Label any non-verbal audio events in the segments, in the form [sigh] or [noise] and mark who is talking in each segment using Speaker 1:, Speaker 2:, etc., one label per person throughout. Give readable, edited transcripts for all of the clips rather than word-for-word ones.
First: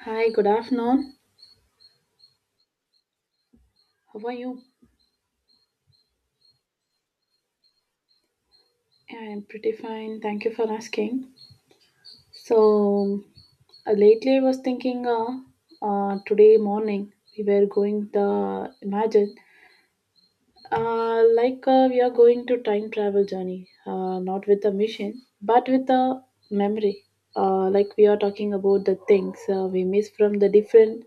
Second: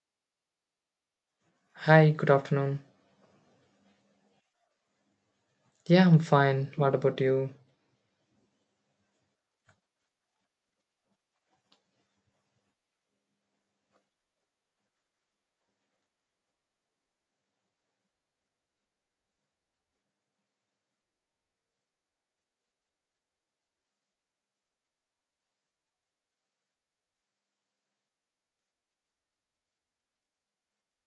Speaker 1: Hi, good afternoon.
Speaker 2: Hi, good afternoon.
Speaker 1: How are you?
Speaker 2: Yeah, I'm fine. What about you?
Speaker 1: Yeah, I'm pretty fine. Thank you for asking. So lately I was thinking today morning we were going the imagine like we are going to time travel journey not with a machine but with a memory, like we are talking about the things we miss from the different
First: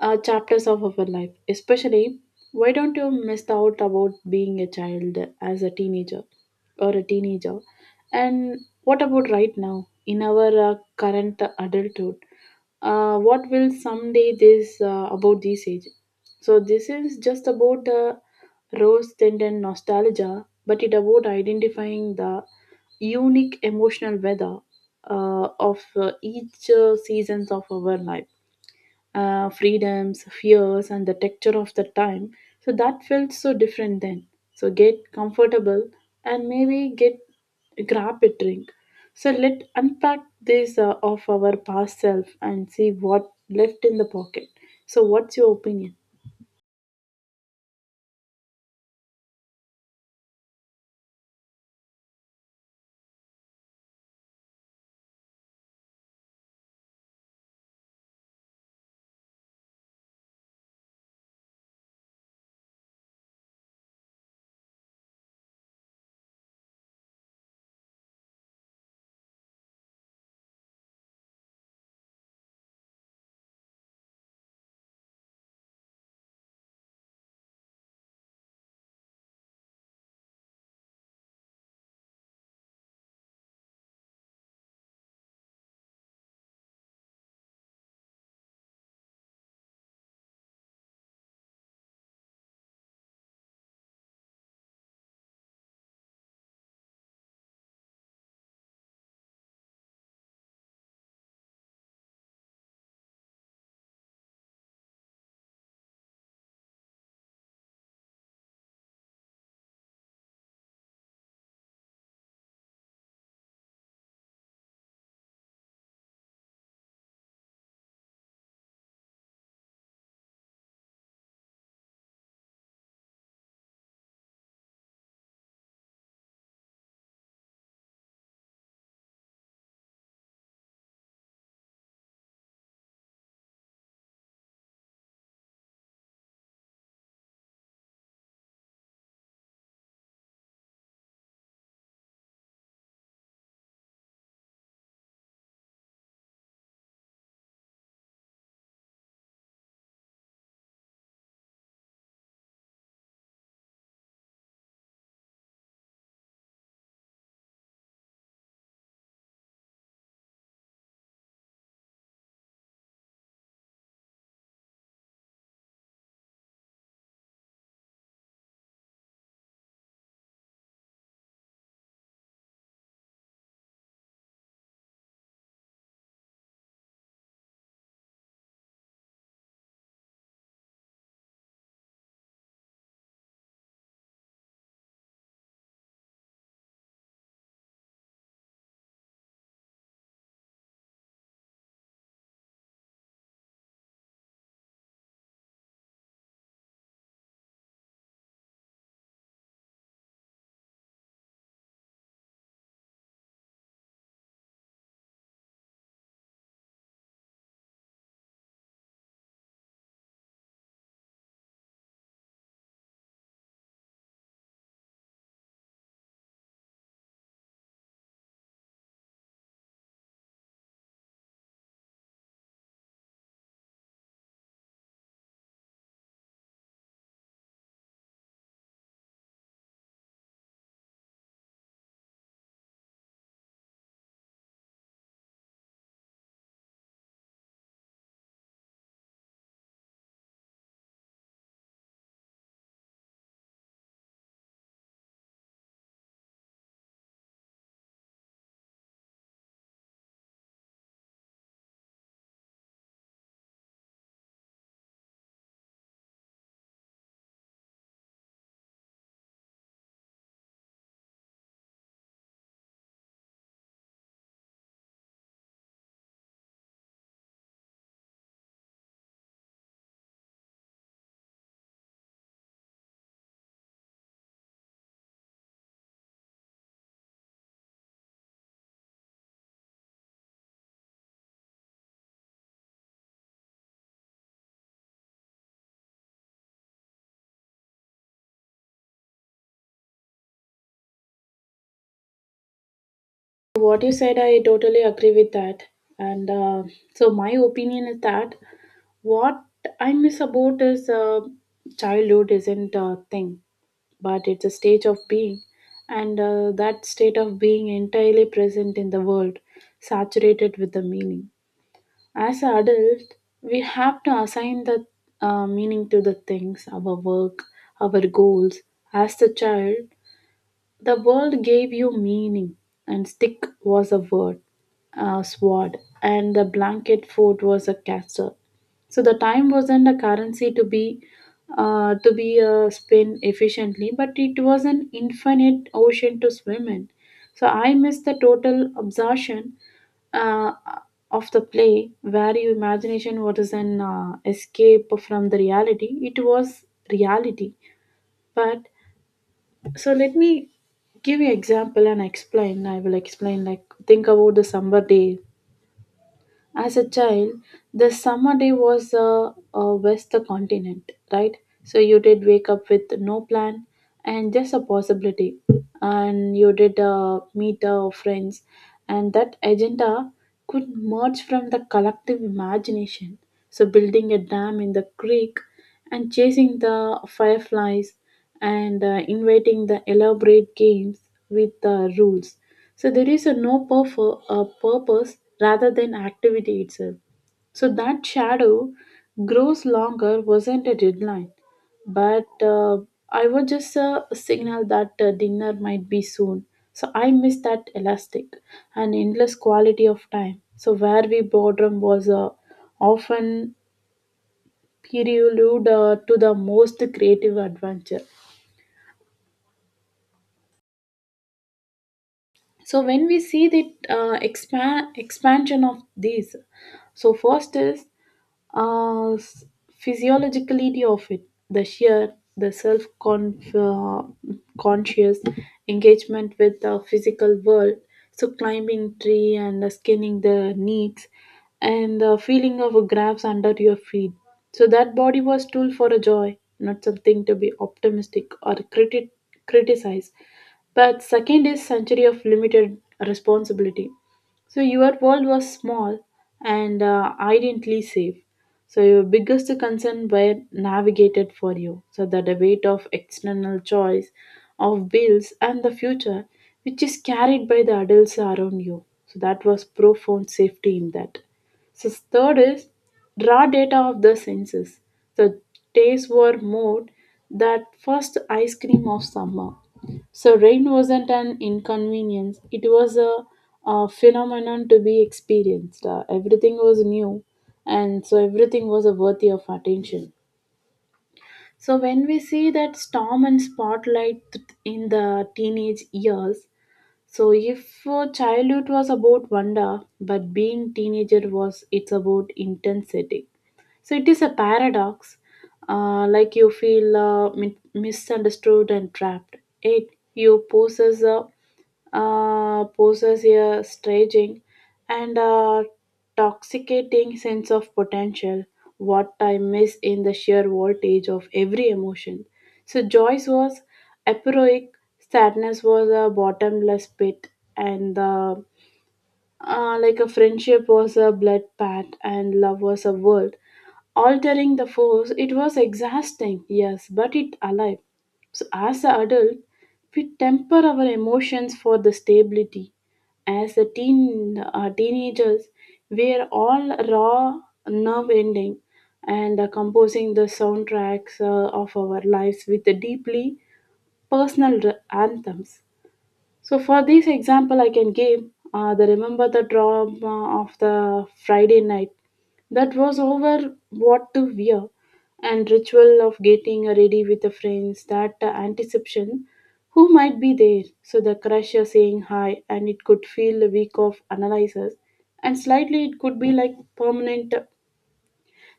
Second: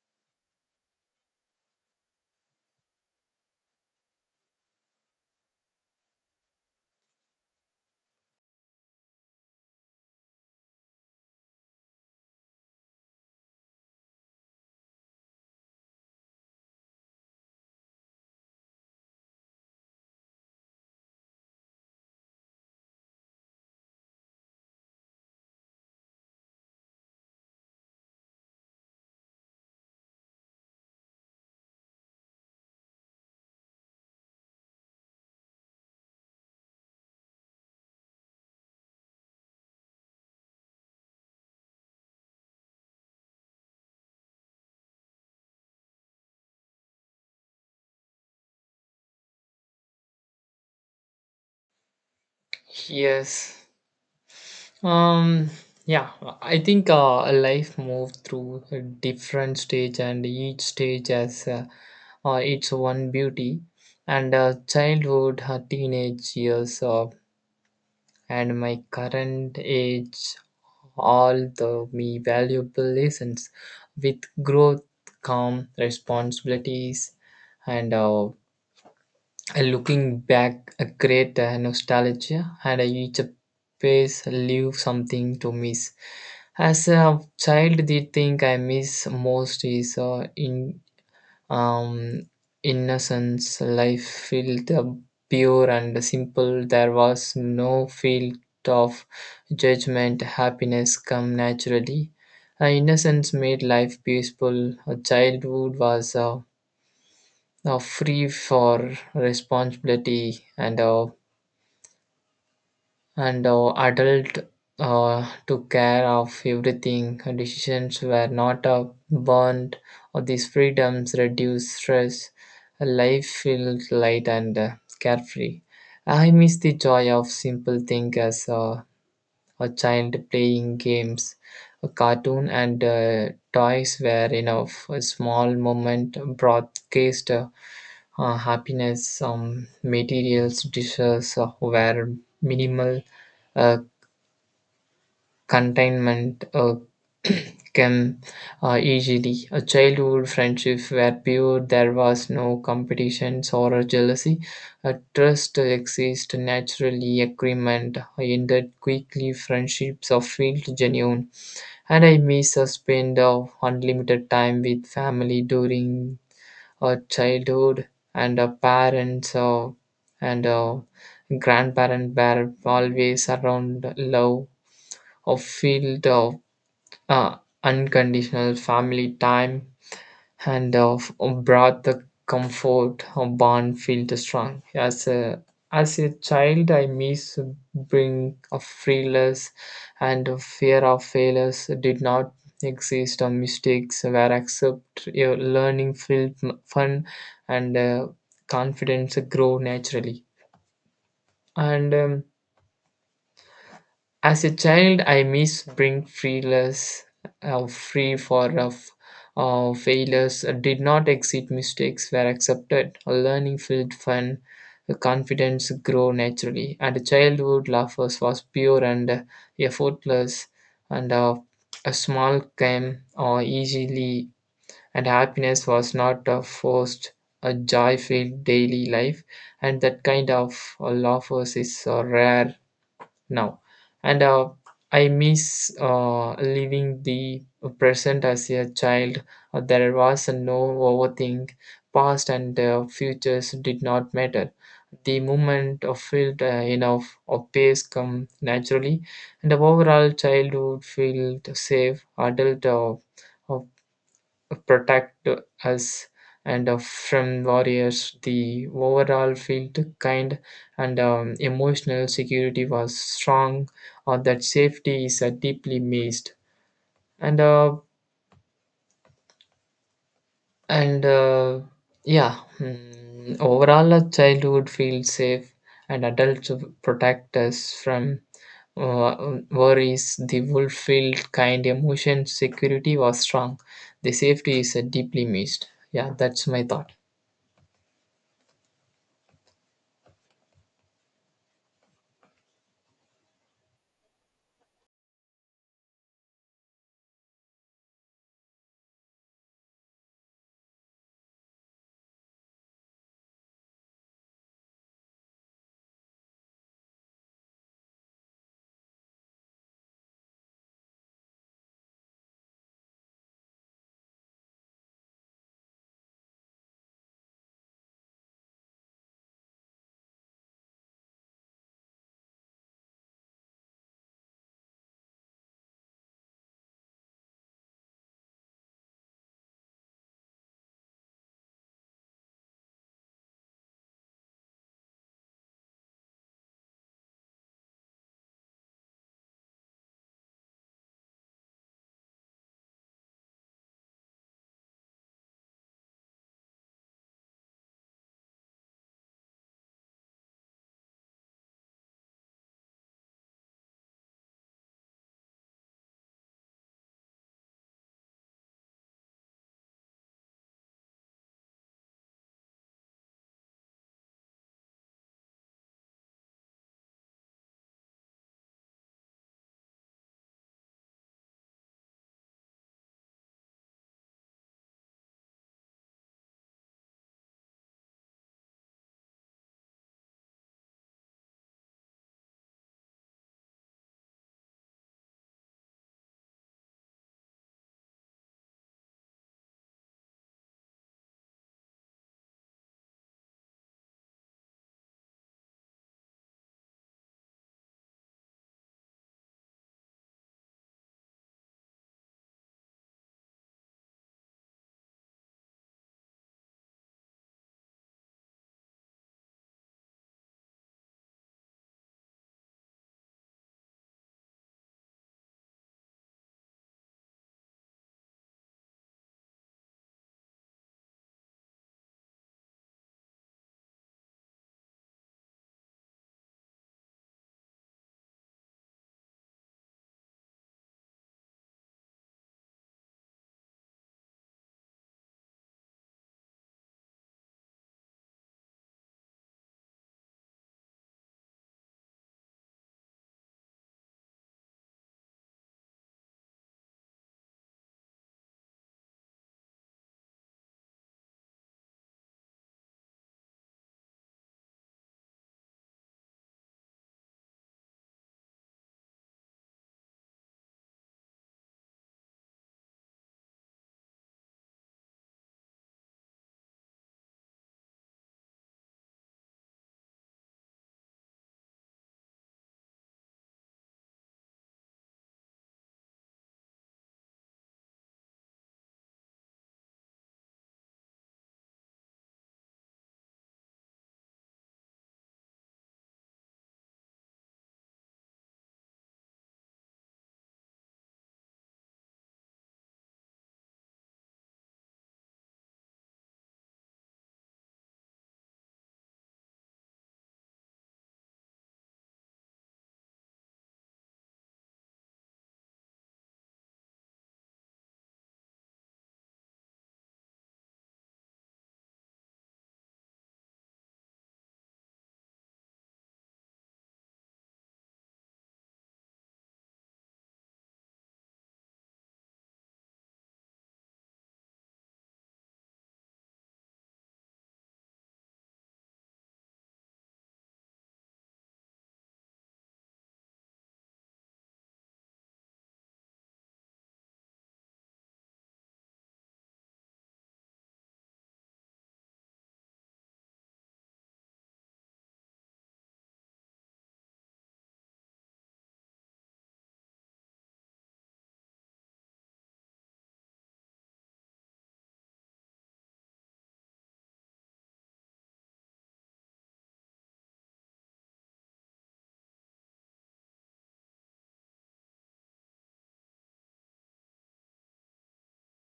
Speaker 1: chapters of our life. Especially, why don't you miss out about being a child as a teenager or a teenager? And what about right now in our current adulthood? What will someday this about this age? So this is just about the rose tendon nostalgia, but it about identifying the unique emotional weather, of each seasons of our life, freedoms, fears, and the texture of the time. So that felt so different then. So get comfortable and maybe get grab a drink. So let unpack this of our past self and see what left in the pocket. So what's your opinion?
Speaker 2: Yes. Um yeah, I think life moves through a different stage and each stage has its one beauty and childhood, teenage years and my current age all the me valuable lessons with growth come responsibilities and uh, And looking back, a great nostalgia, and each place leave something to miss. As a child, the thing I miss most is in um, innocence. Life felt pure and simple. There was no field of judgment. Happiness come naturally. Innocence made life peaceful. Childhood was free for responsibility and adult to care of everything. Decisions were not burned. Or these freedoms reduce stress. Life felt light and carefree. I miss the joy of simple things as a child playing games. A cartoon and toys were enough. A small moment broadcast. Happiness, materials dishes where minimal uh, containment came easily. A childhood friendship where pure, there was no competitions or a jealousy. A trust exists naturally, agreement ended quickly, friendships are felt genuine. And I miss a spend of unlimited time with family during a childhood, and a parents and a grandparent were always around love of field of uh, unconditional family time. And Handoff brought the comfort, a Bond felt strong. As a child, I miss bring of fearless, and a fear of failures did not exist, or mistakes were accepted. Your learning felt fun, and confidence grow naturally. And as a child, I miss being freeless, free for of failures did not exist. Mistakes were accepted. Learning felt fun. Confidence grew naturally. And childhood laughter was pure and effortless. And a small came easily. And happiness was not forced. A joy filled daily life. And that kind of laughter is rare now. And I miss living the present as a child. There was no overthink, past and futures did not matter, the moment of field enough of pace come naturally. And the overall childhood felt safe, adult uh, protect us and from warriors. The overall felt kind, and emotional security was strong, or that safety is deeply missed. And uh, and yeah, overall, a childhood feels safe, and adults protect us from worries. The wolf felt kind, emotion security was strong. The safety is deeply missed. Yeah, that's my thought.
Speaker 1: What you said, I totally agree with that. And so my opinion is that what I miss about is, childhood isn't a thing, but it's a stage of being, and that state of being entirely present in the world, saturated with the meaning. As an adult, we have to assign the meaning to the things, our work, our goals. As the child, the world gave you meaning, and stick was a word, a sword, and the blanket fort was a castle. So the time wasn't a currency to be spent efficiently, but it was an infinite ocean to swim in. So I miss the total absorption uh, of the play, where your imagination was an escape from the reality. It was reality, but so let me give you example and explain. I will explain like think about the summer day as a child. The summer day was west the continent, right? So you did wake up with no plan and just a possibility, and you did meet friends, and that agenda could merge from the collective imagination. So building a dam in the creek and chasing the fireflies and inviting the elaborate games with the rules. So there is a no purpose rather than activity itself. So that shadow grows longer wasn't a deadline, but I was just a signal that dinner might be soon. So I missed that elastic and endless quality of time. So where we boredom was often prelude to the most creative adventure. So when we see the expansion of these, so first is uh, s- physiologicality of it, the sheer, the self conscious engagement with the physical world. So climbing tree and skinning the needs and the feeling of a grabs under your feet. So that body was tool for a joy, not something to be optimistic or criticized. But second is century of limited responsibility. So your world was small and identically safe. So your biggest concern were navigated for you. So that the weight of external choice, of bills and the future, which is carried by the adults around you. So that was profound safety in that. So third is raw data of the senses. So taste were more that first ice cream of summer. So rain wasn't an inconvenience, it was a phenomenon to be experienced. Everything was new, and so everything was a worthy of attention. So when we see that storm and spotlight in the teenage years, so if childhood was about wonder, but being teenager was it's about intensity. So it is a paradox. Like you feel misunderstood and trapped. It you possess a staging and a toxicating sense of potential. What I miss in the sheer voltage of every emotion. So Joyce was aphoric, sadness was a bottomless pit, and the, like a friendship was a blood pact and love was a world. Altering the force, it was exhausting, yes, but it alive. So as an adult, we temper our emotions for the stability. As teenagers, we are all raw, nerve ending, and composing the soundtracks of our lives with the deeply personal anthems. So for this example, I can give, the remember the drama of the Friday night that was over what to wear and ritual of getting ready with the friends, that anticipation who might be there, so the crusher saying hi and it could feel a week of analysis, and slightly it could be like permanent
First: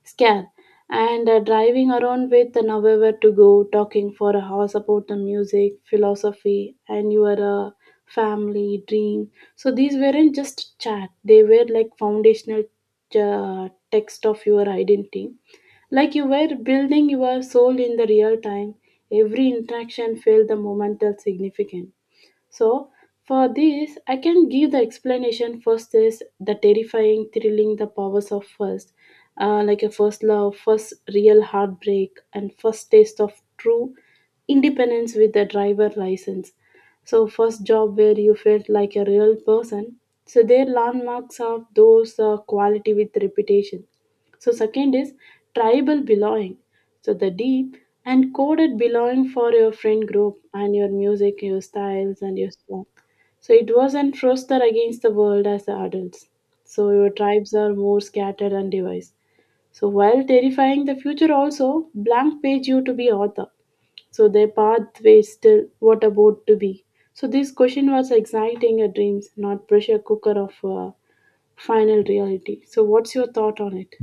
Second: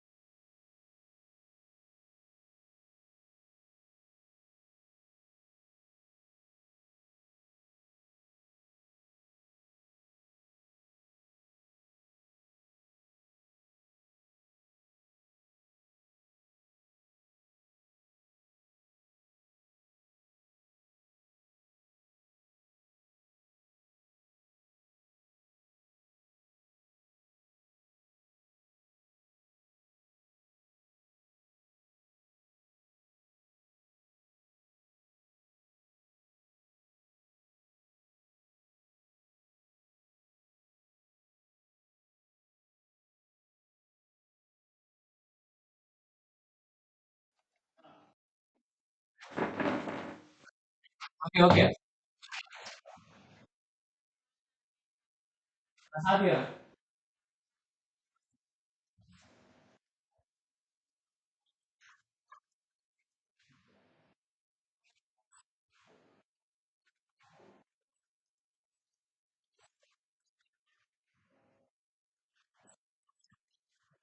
Speaker 1: scare, and driving around with nowhere to go talking for a hours about the music philosophy and your family dream. So these weren't just chat, they were like foundational uh, text of your identity, like you were building your soul in the real time. Every interaction felt the momental significant. So, for this, I can give the explanation. First is the terrifying, thrilling, the powers of first, like a first love, first real heartbreak, and first taste of true independence with the driver license. So, first job where you felt like a real person. So, their landmarks are those quality with reputation. So, second is tribal belonging. So the deep and coded belonging for your friend group and your music,
Speaker 2: Okay,
Speaker 1: your
Speaker 2: okay.
Speaker 1: styles and your song. So it wasn't roster against the world as the
Speaker 2: Have
Speaker 1: adults. So your tribes are more scattered and devised. So while terrifying the future also, blank page you to be author. So their pathway still what about to be. So this question was exciting a dreams, not pressure cooker of final reality. So what's your thought on it?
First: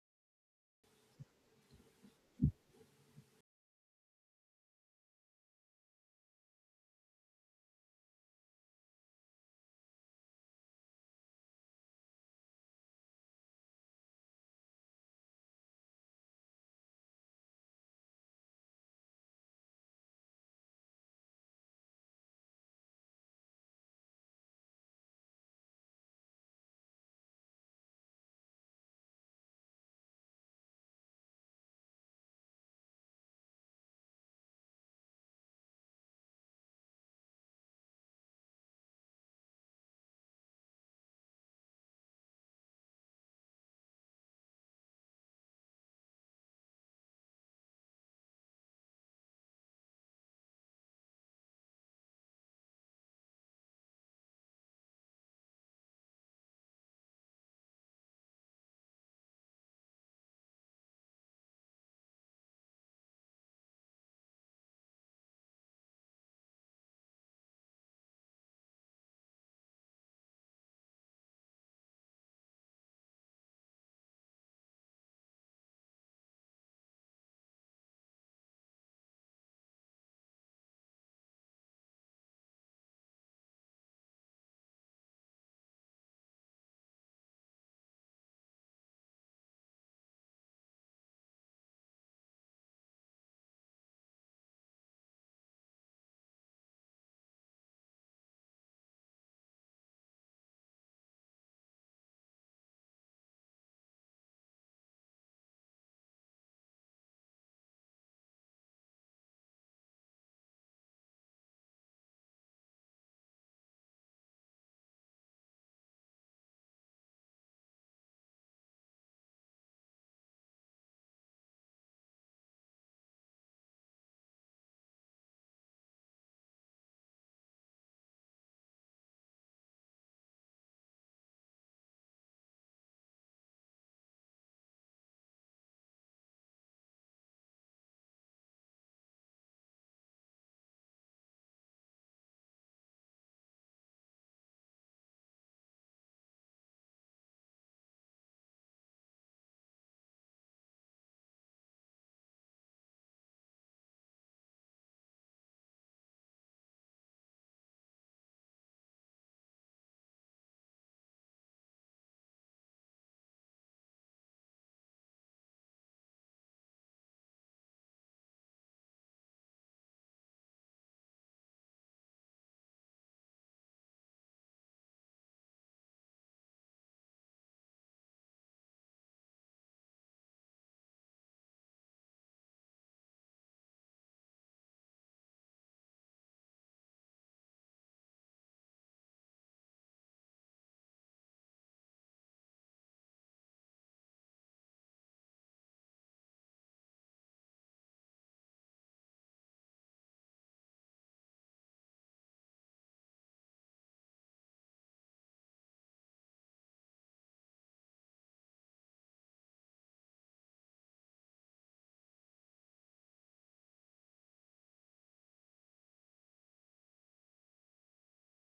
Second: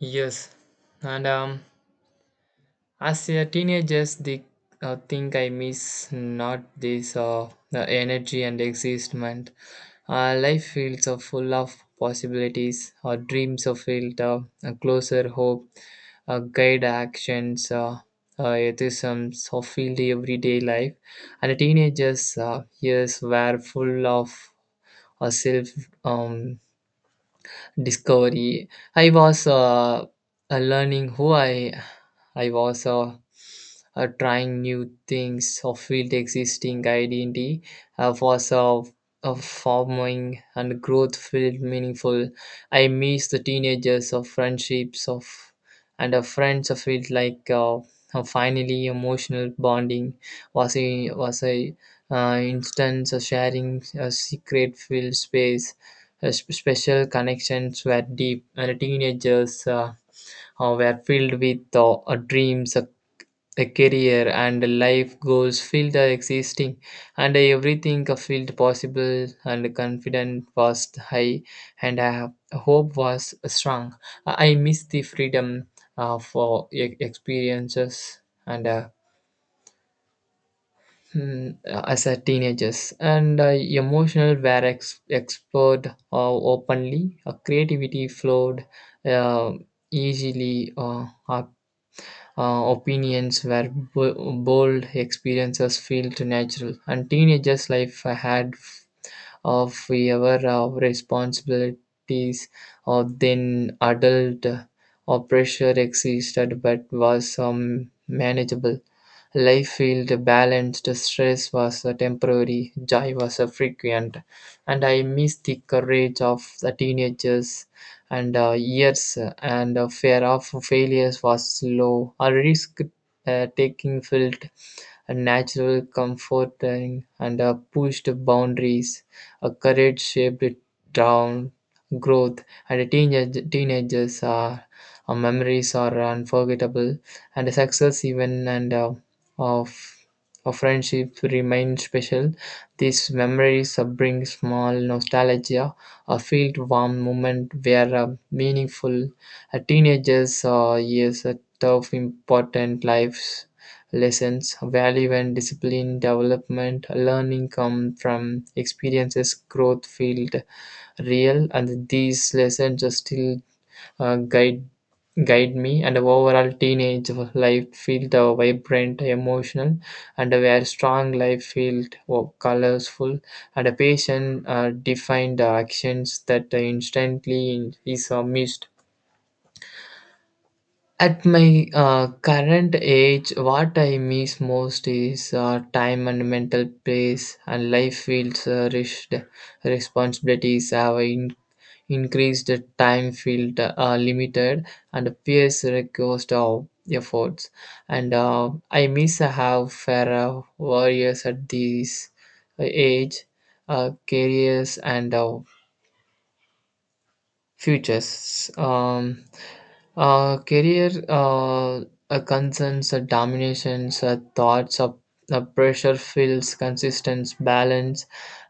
Speaker 2: Yes, and as a teenager, the thing I miss not this the energy and excitement. Life feels full of possibilities. Our dreams are filled. A closer hope, guide actions. Ethisms of field everyday life, and the teenagers years were full of self um, discovery. I was learning who I was trying new things of field existing identity was of forming, and growth felt meaningful. I miss the teenagers of friendships of and of friends. I felt like finally emotional bonding was a instance of sharing a secret filled space, special connections were deep, and teenagers were filled with dreams, a career, and life goals filled existing, and everything felt possible, and confidence was high, and hope was strong. I miss the freedom for experiences and as a teenagers and emotional were explored openly, creativity flowed uh, easily, opinions were bold, experiences felt natural, and teenagers life had of our responsibilities or then adult or pressure existed but was manageable. Life felt balanced, stress was temporary, joy was frequent. And I miss the courage of the teenagers and years, and fear of failures was low, a risk taking felt a natural, comforting, and a pushed boundaries. A courage shaped down growth, and a teenagers are memories are unforgettable, and a success even and of of friendship remain special. These memories bring small nostalgia, a filled warm moment where meaningful, a teenagers years a tough important lives lessons, value and discipline development, learning come from experiences, growth field real, and these lessons are still uh, guide guide me. And overall, teenage life felt vibrant, emotional, and a very strong, life felt oh, colorful, and a patient defined actions that instantly is missed. At my current age, what I miss most is time and mental peace, and life feels rushed. Responsibilities have increased, time felt limited, and peers request of efforts. And I miss how fairer warriors at this age, careers and futures. Career concerns, dominations, thoughts of pressure feels consistence, balance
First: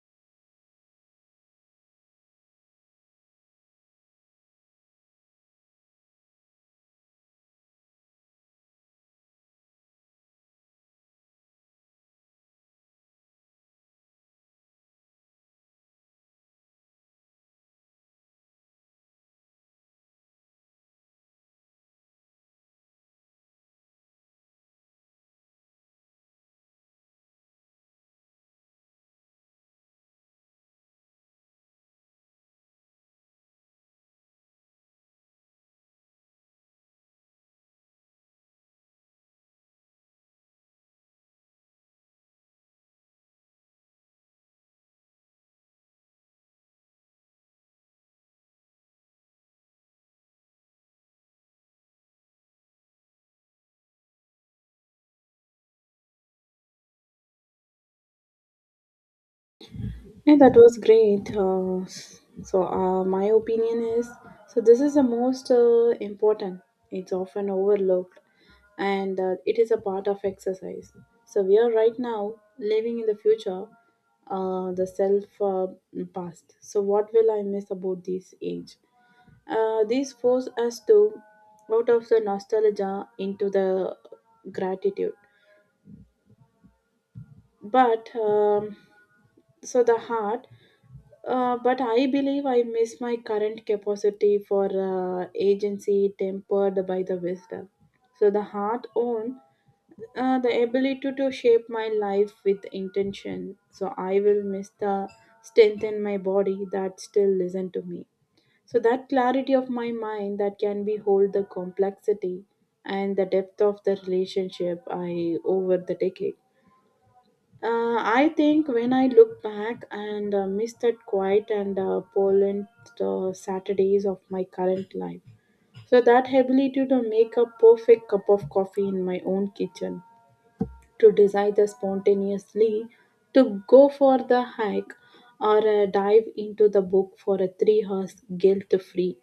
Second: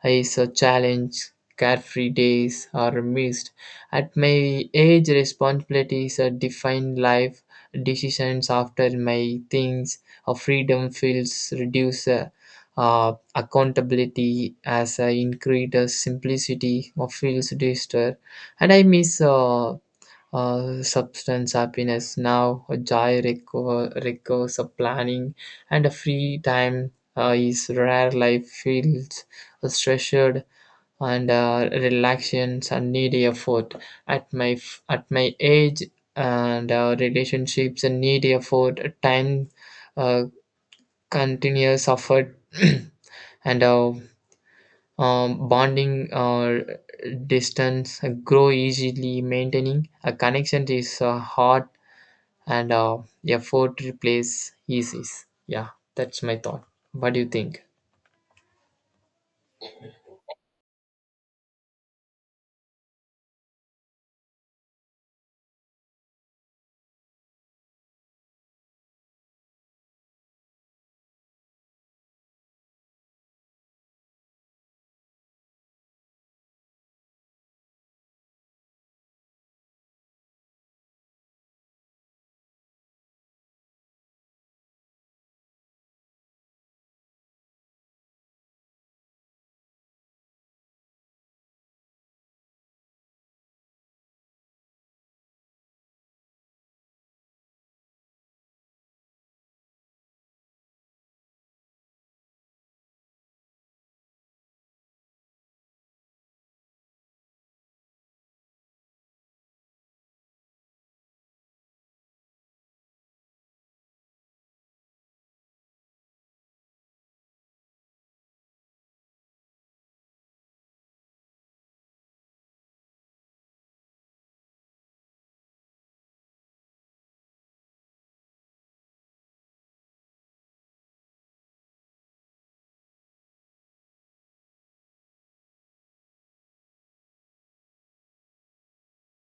Speaker 2: is a challenge, carefree days are missed. At my age, responsibilities define life, decisions after my things, freedom feels reduced. Accountability as I increase the simplicity of feels reduced, and I miss substance happiness now. A joy requires a planning, and a free time is rare. Life feels treasured and relaxations and need effort. At my age and relationships and need effort. Time uh, continuous effort [clears throat] and bonding or distance grow easily, maintaining a connection is hard, and effort replace easy. Yeah, that's my thought. What do you think?
Speaker 1: Yeah, that was great. So, my opinion is so this is the most important. It's often overlooked, and it is a part of exercise. So we are right now living in the future, the self past. So what will I miss about this age? These force us to out of the nostalgia into the gratitude, but. So the heart, but I believe I miss my current capacity for agency tempered by the wisdom. So the heart own, the ability to shape my life with intention. So I will miss the strength in my body that still listen to me. So that clarity of my mind that can be hold the complexity and the depth of the relationship I over the decade. I think when I look back and miss that quiet and polent Saturdays of my current life. So that ability to make a perfect cup of coffee in my own kitchen, to decide the spontaneously, to go for the hike or dive into the book for a 3 hours guilt-free.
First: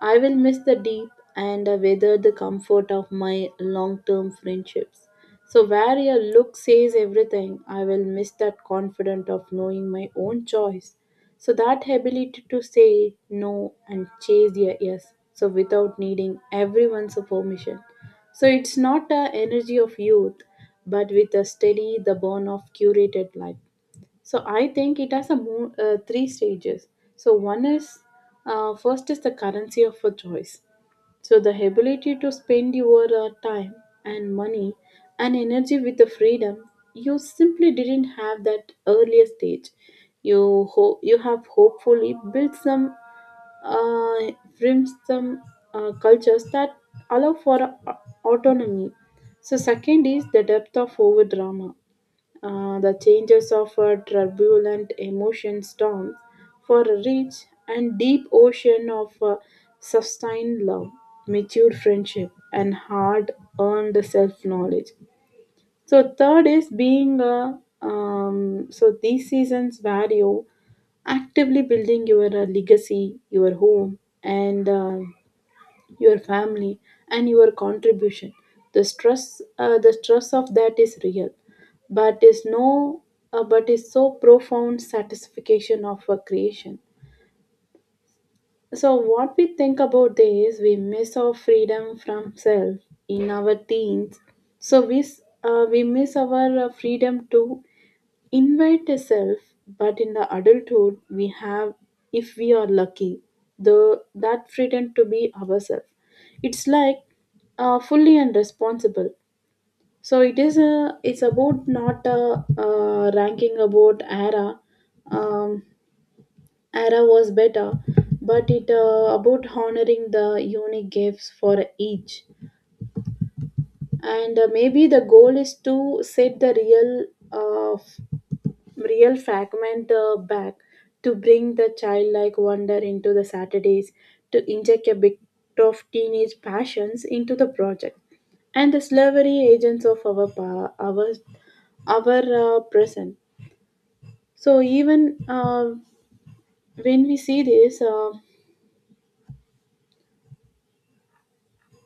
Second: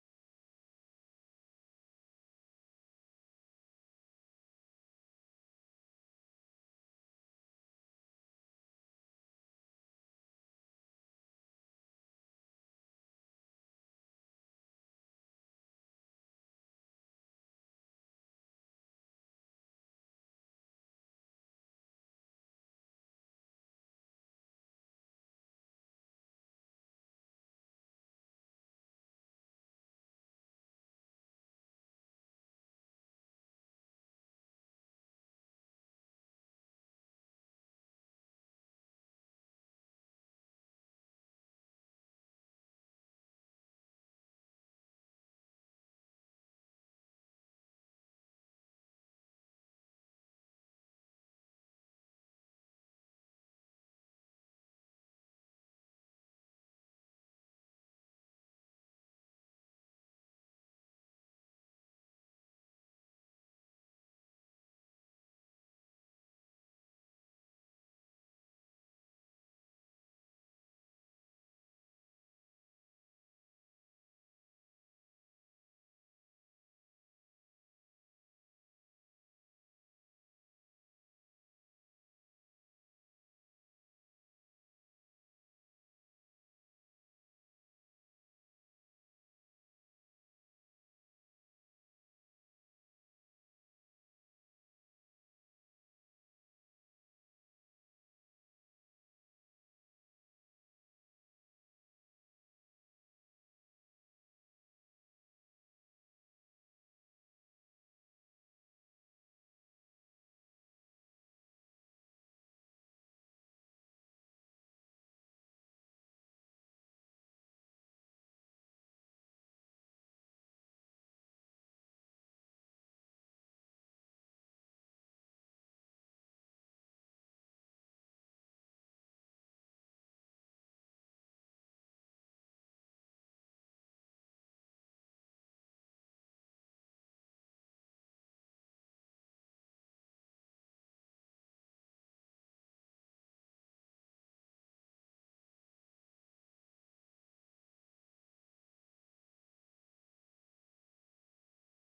Speaker 1: I will miss the deep and weather the comfort of my long term friendships. So, where your look says everything, I will miss that confident of knowing my own choice. So, that ability to say no and chase your yes, so without needing everyone's permission. So, it's not the energy of youth, but with a steady, the burn of curated life. So I think it has a three stages. So one is first is the currency of a choice. So the ability to spend your time and money and energy with the freedom you simply didn't have that earlier stage. You you have hopefully built some uh, from some cultures that allow for autonomy. So second is the depth of over drama, the changes of a turbulent emotion storms for a rich and deep ocean of sustained love, mature friendship, and hard earned self knowledge. So, third is being a so these seasons value actively building your legacy, your home, and your family and your contribution. The stress of that is real, but is no, but is so profound satisfaction of a creation. So what we think about this, we miss our freedom from self in our teens. So we miss our freedom too invite a self, but in the adulthood we have, if we are lucky, the that freedom to be ourselves. It's like fully and responsible. So it is a it's about not a, ranking about era, um, era was better, but it about honoring the unique gifts for each, and maybe the goal is to set the real, uh, real fragment back to bring the childlike wonder into the Saturdays, to inject a bit of teenage passions into the project, and the slavery agents of our our present. So even when we see this. Uh,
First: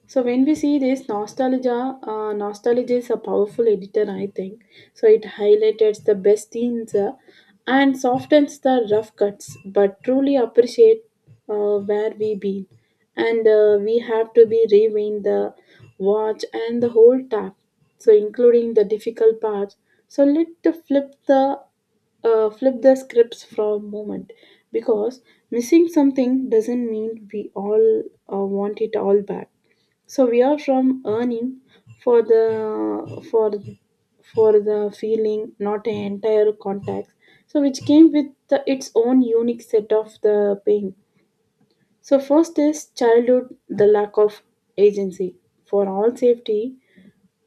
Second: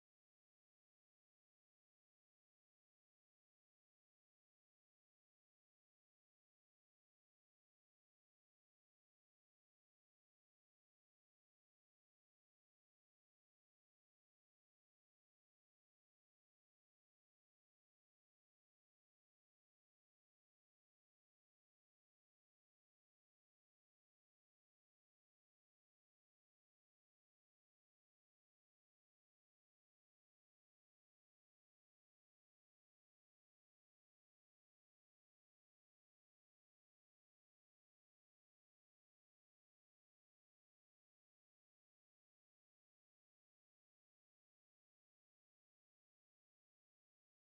Speaker 1: So when we see this nostalgia, nostalgia is a powerful editor, I think. So it highlights the best scenes and softens the rough cuts, but truly appreciate where we been. And we have to be rewind the watch and the whole tap, so including the difficult parts. So let the flip the flip the scripts for a moment because missing something doesn't mean we all want it all back so we are from earning for the for the feeling, not an entire context. So which came with the, its own unique set of the pain. So first is childhood, the lack of agency for all safety.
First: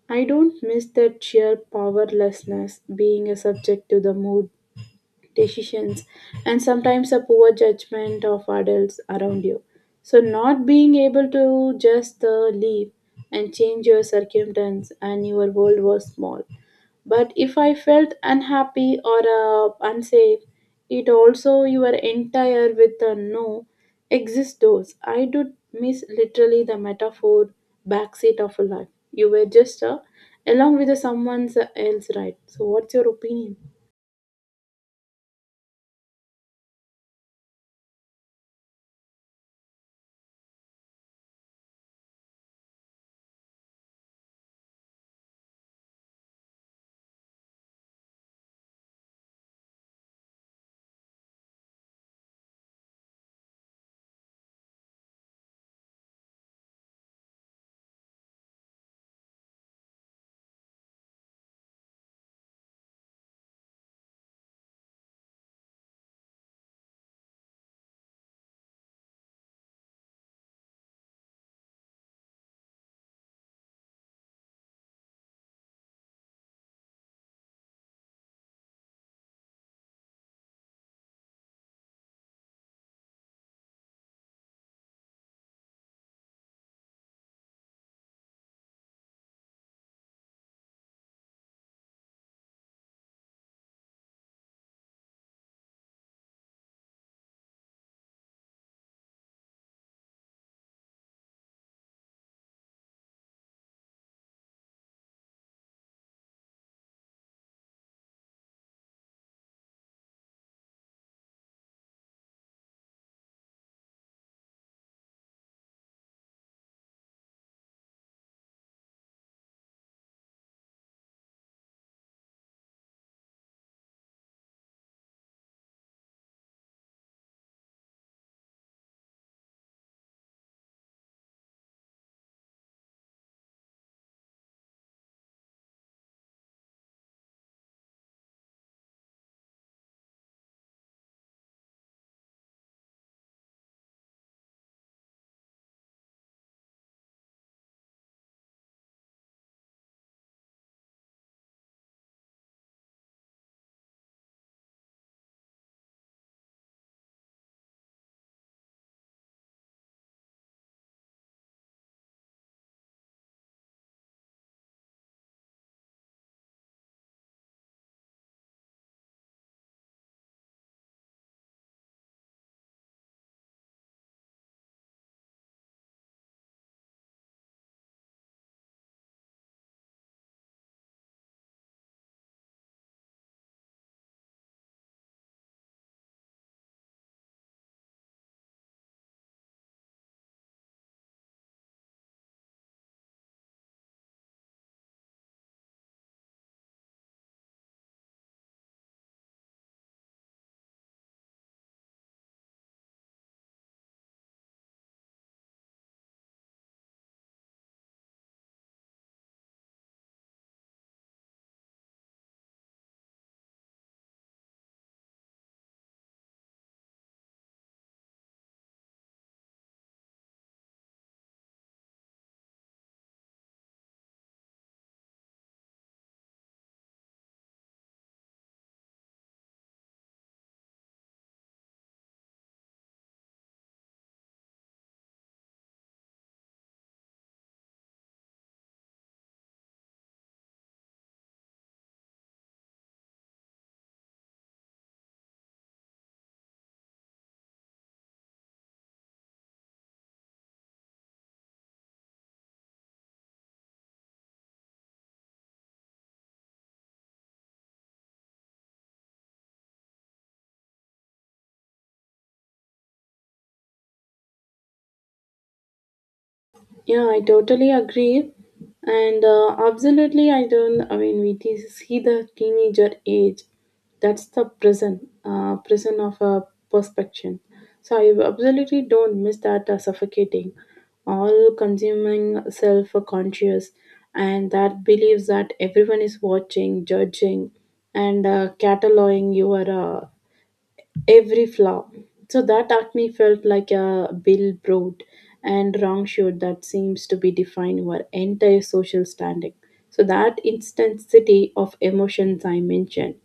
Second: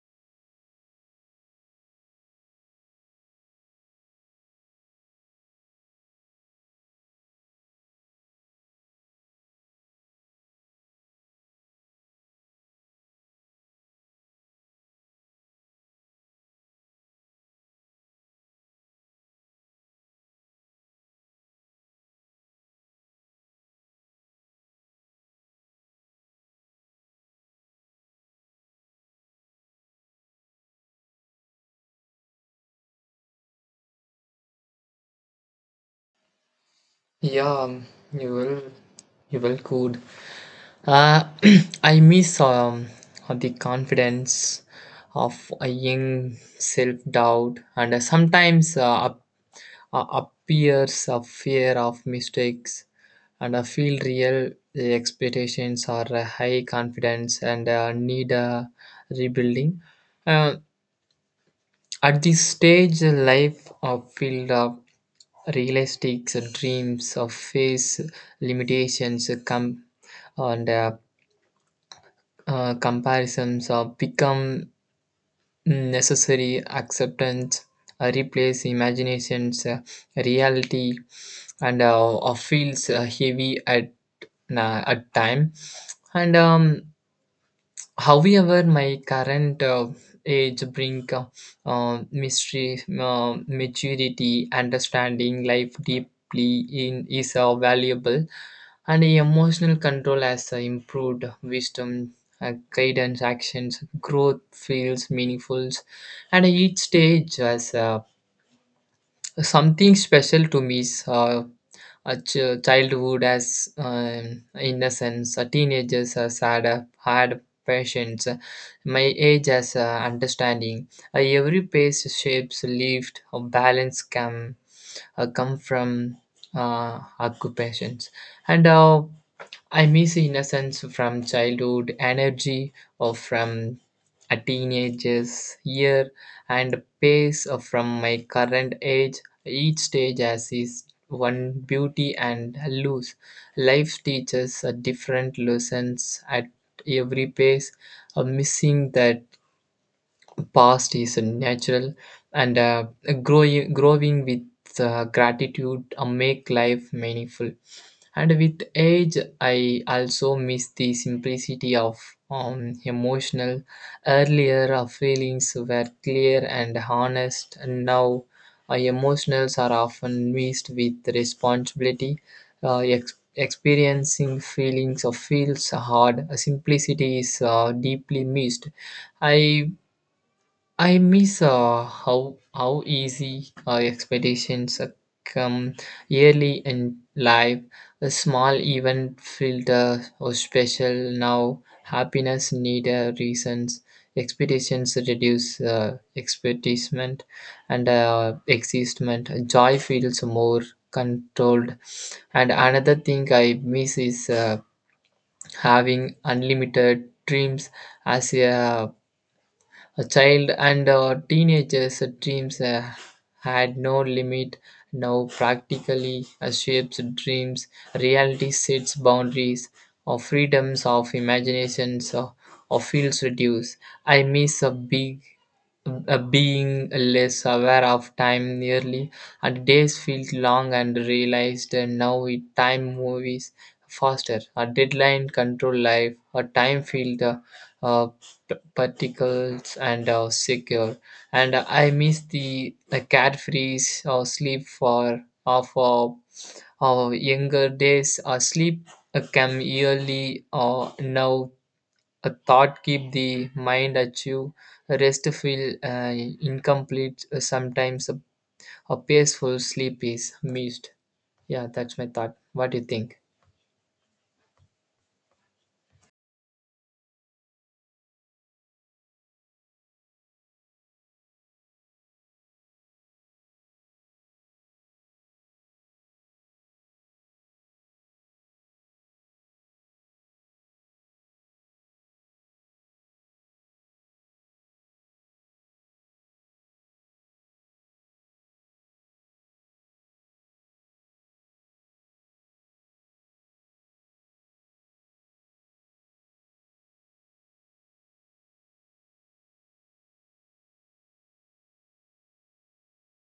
Speaker 1: I don't miss that sheer powerlessness, being a subject to the mood decisions, and sometimes a poor judgment of adults around you. So, not being able to just leave and change your circumstance and your world was small. But if I felt unhappy or unsafe, it also your entire with a no exist doors. I do miss literally the metaphor backseat of a life. You were just along with the someone else, right? So, what's your opinion?
Speaker 2: Yeah, you will you will good uh, [clears throat] I miss, the confidence of a young self-doubt and sometimes appears a fear of mistakes, and I feel real the expectations are a high confidence and need a rebuilding. Uh, at this stage, life of filled up realistic dreams of face limitations come, and comparisons are become necessary, acceptance replace imaginations, reality and feels heavy at nah, at time. And however, my current age bring mystery maturity, understanding life deeply in is valuable, and emotional control has improved, wisdom guidance actions, growth feels meaningful. And each stage has something special to me, childhood as innocence, a teenagers as had a hard patience, my age as understanding. Every pace shapes lived, a balance come come from occupations, and I miss innocence from childhood, energy or from a teenager's year, and pace from my current age. Each stage has its one beauty and loose. Life teaches a different lessons at every pace, missing that past is natural, and growing with gratitude make life meaningful. And with age I also miss the simplicity of emotional, earlier our feelings were clear and honest, and now our emotionals are often mixed with responsibility. Experiencing feelings of feels hard, simplicity is deeply missed. i I miss how easy our expectations come early in life. A small event felt or special. Now happiness need reasons. Expectations reduce expectation and existment. Joy feels more controlled. And another thing I miss is having unlimited dreams as a child and teenagers' dreams had no limit. Now, practically shapes dreams, reality sets boundaries, or freedoms of imaginations, or fields reduce. I miss a big being less aware of time nearly, and days feel long and realized, and now it time movies faster, a deadline control life, a time field uh, particles and secure. And I miss the carefree sleep for of our younger days. Sleep can yearly now a thought keep the mind achieve, rest feel incomplete sometimes, a peaceful sleep is missed. Yeah, that's my thought. What do you think?
Speaker 1: Yeah, I totally agree. And absolutely, I don't, I mean, see the teenager age. That's the prison, prison of perspection. So I absolutely don't miss that suffocating, all consuming self conscious, and that believes that everyone is watching, judging, and cataloging your uh, every flaw. So that acne felt like a billboard and wrong shoot that seems to be defining our entire social standing. So that intensity of emotions I mentioned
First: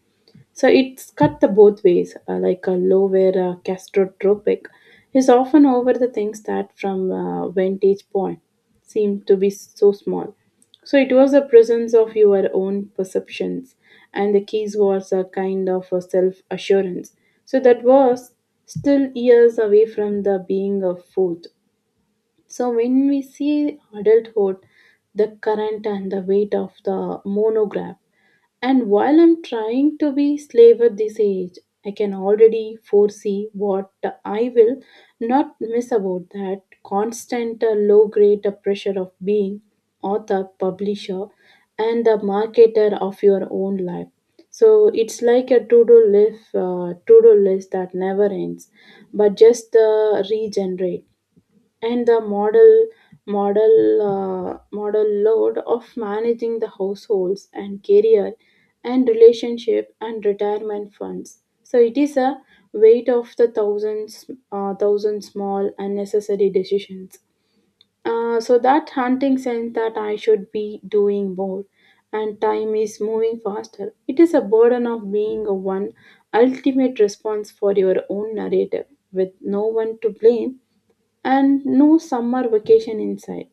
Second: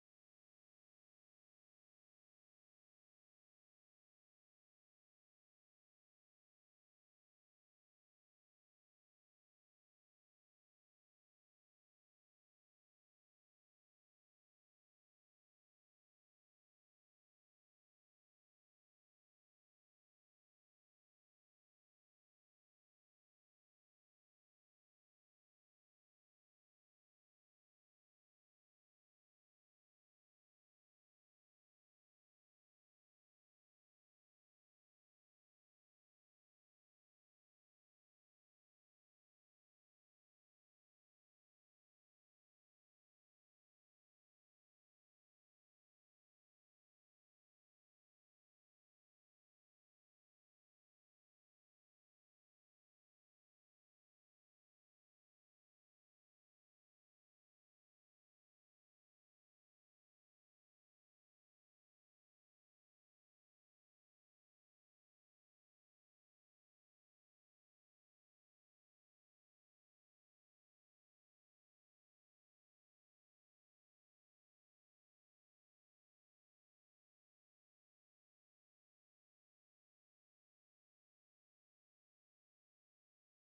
Speaker 1: so it's cut the both ways, like a low where castrotropic is often over the things that from vantage point seem to be so small. So it was the presence of your own perceptions, and the keys was a kind of a self assurance. So that was still years away from the being of food. So when we see adulthood, the current and the weight of the monograph and while I'm trying to be slave at this age, I can already foresee what I will not miss about that constant low grade pressure of being author, publisher, and the marketer of your own life. So it's like a to-do list that never ends, but just regenerate and the model model load of managing the households and career and relationship and retirement funds so it is a weight of the thousands thousand small unnecessary decisions so that hunting sense that I should be doing more and time is moving faster it is a burden of being a one ultimate response for your own narrative with no one to blame and no summer vacation inside.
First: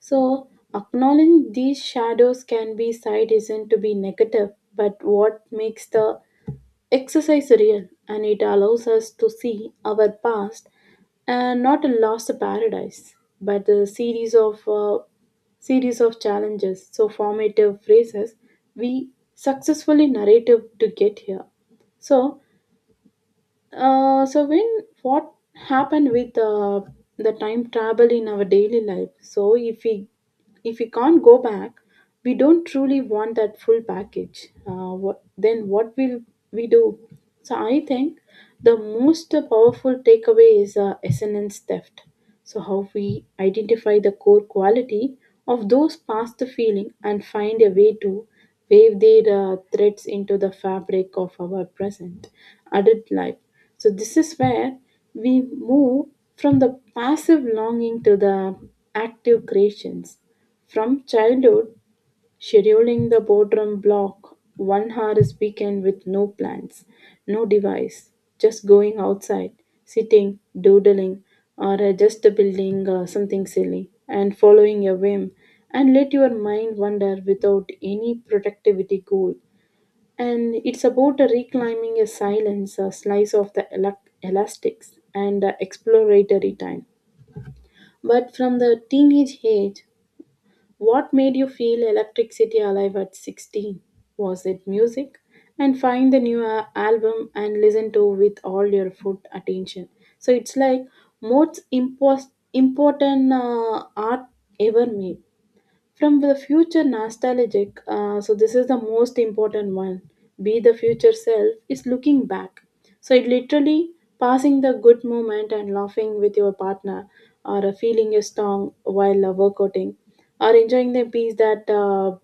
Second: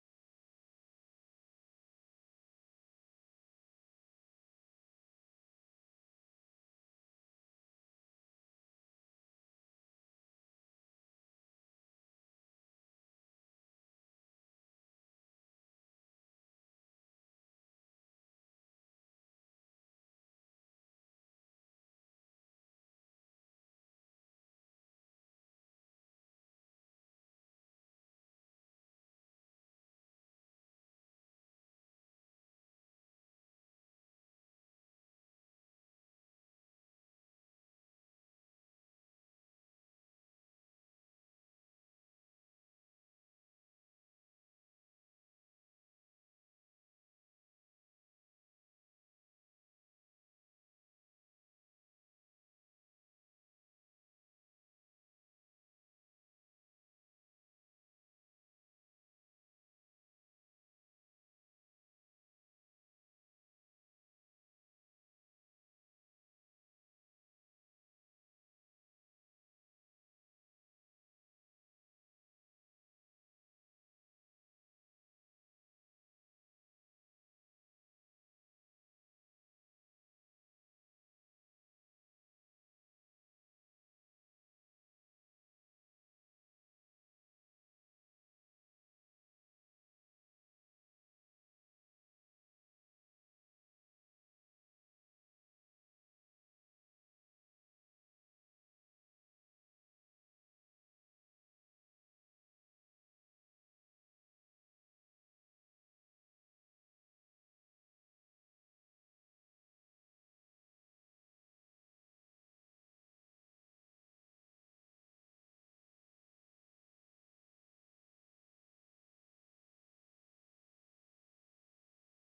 Speaker 1: So, acknowledging these shadows can be side isn't to be negative, but what makes the exercise real and it allows us to see our past and not a lost paradise, but a series of challenges. So, formative phrases we successfully narrative to get here. So, so when what happened with the time travel in our daily life? So if we can't go back, we don't truly want that full package. What then? What will we do? So I think the most powerful takeaway is essence theft. So how we identify the core quality of those past feeling and find a way to weave their threads into the fabric of our present adult life so this is where we move from the passive longing to the active creations. From childhood, scheduling the boredom block, 1 hour is weekend with no plans, no device, just going outside, sitting, doodling, or just building something silly and following a whim and let your mind wander without any productivity goal and it's about a reclaiming a silence, a slice of the elac elastics, and a exploratory time. But from the teenage age, what made you feel electricity alive at 16? Was it music? And find the new album and listen to with all your full attention. So it's like most important art ever made. From the future nostalgic, so this is the most important one. Be the future self is looking back. So it literally passing the good moment and laughing with your partner, or feeling your strong while workouting, or enjoying the peace that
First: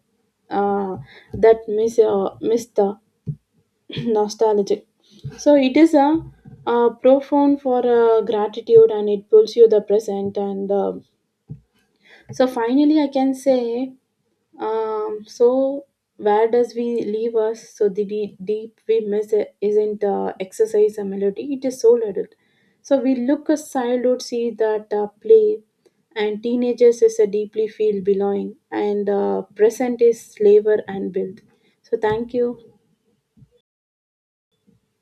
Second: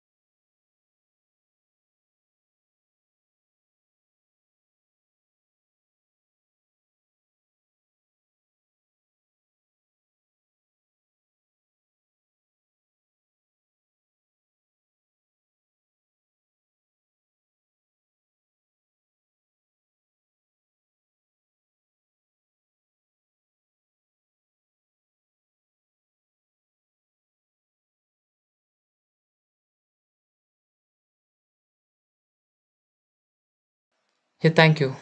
Speaker 1: uh, that miss the [clears throat] nostalgic. So it is a, profound for gratitude and it pulls you the present and. So finally, I can say so where does we leave us? So the deep we miss it isn't exercise a melody; it is soul adult. So we look a childhood, see that play, and teenagers is a deeply feel belonging, and present is flavor and build. So thank you.
Speaker 2: Yeah, thank you.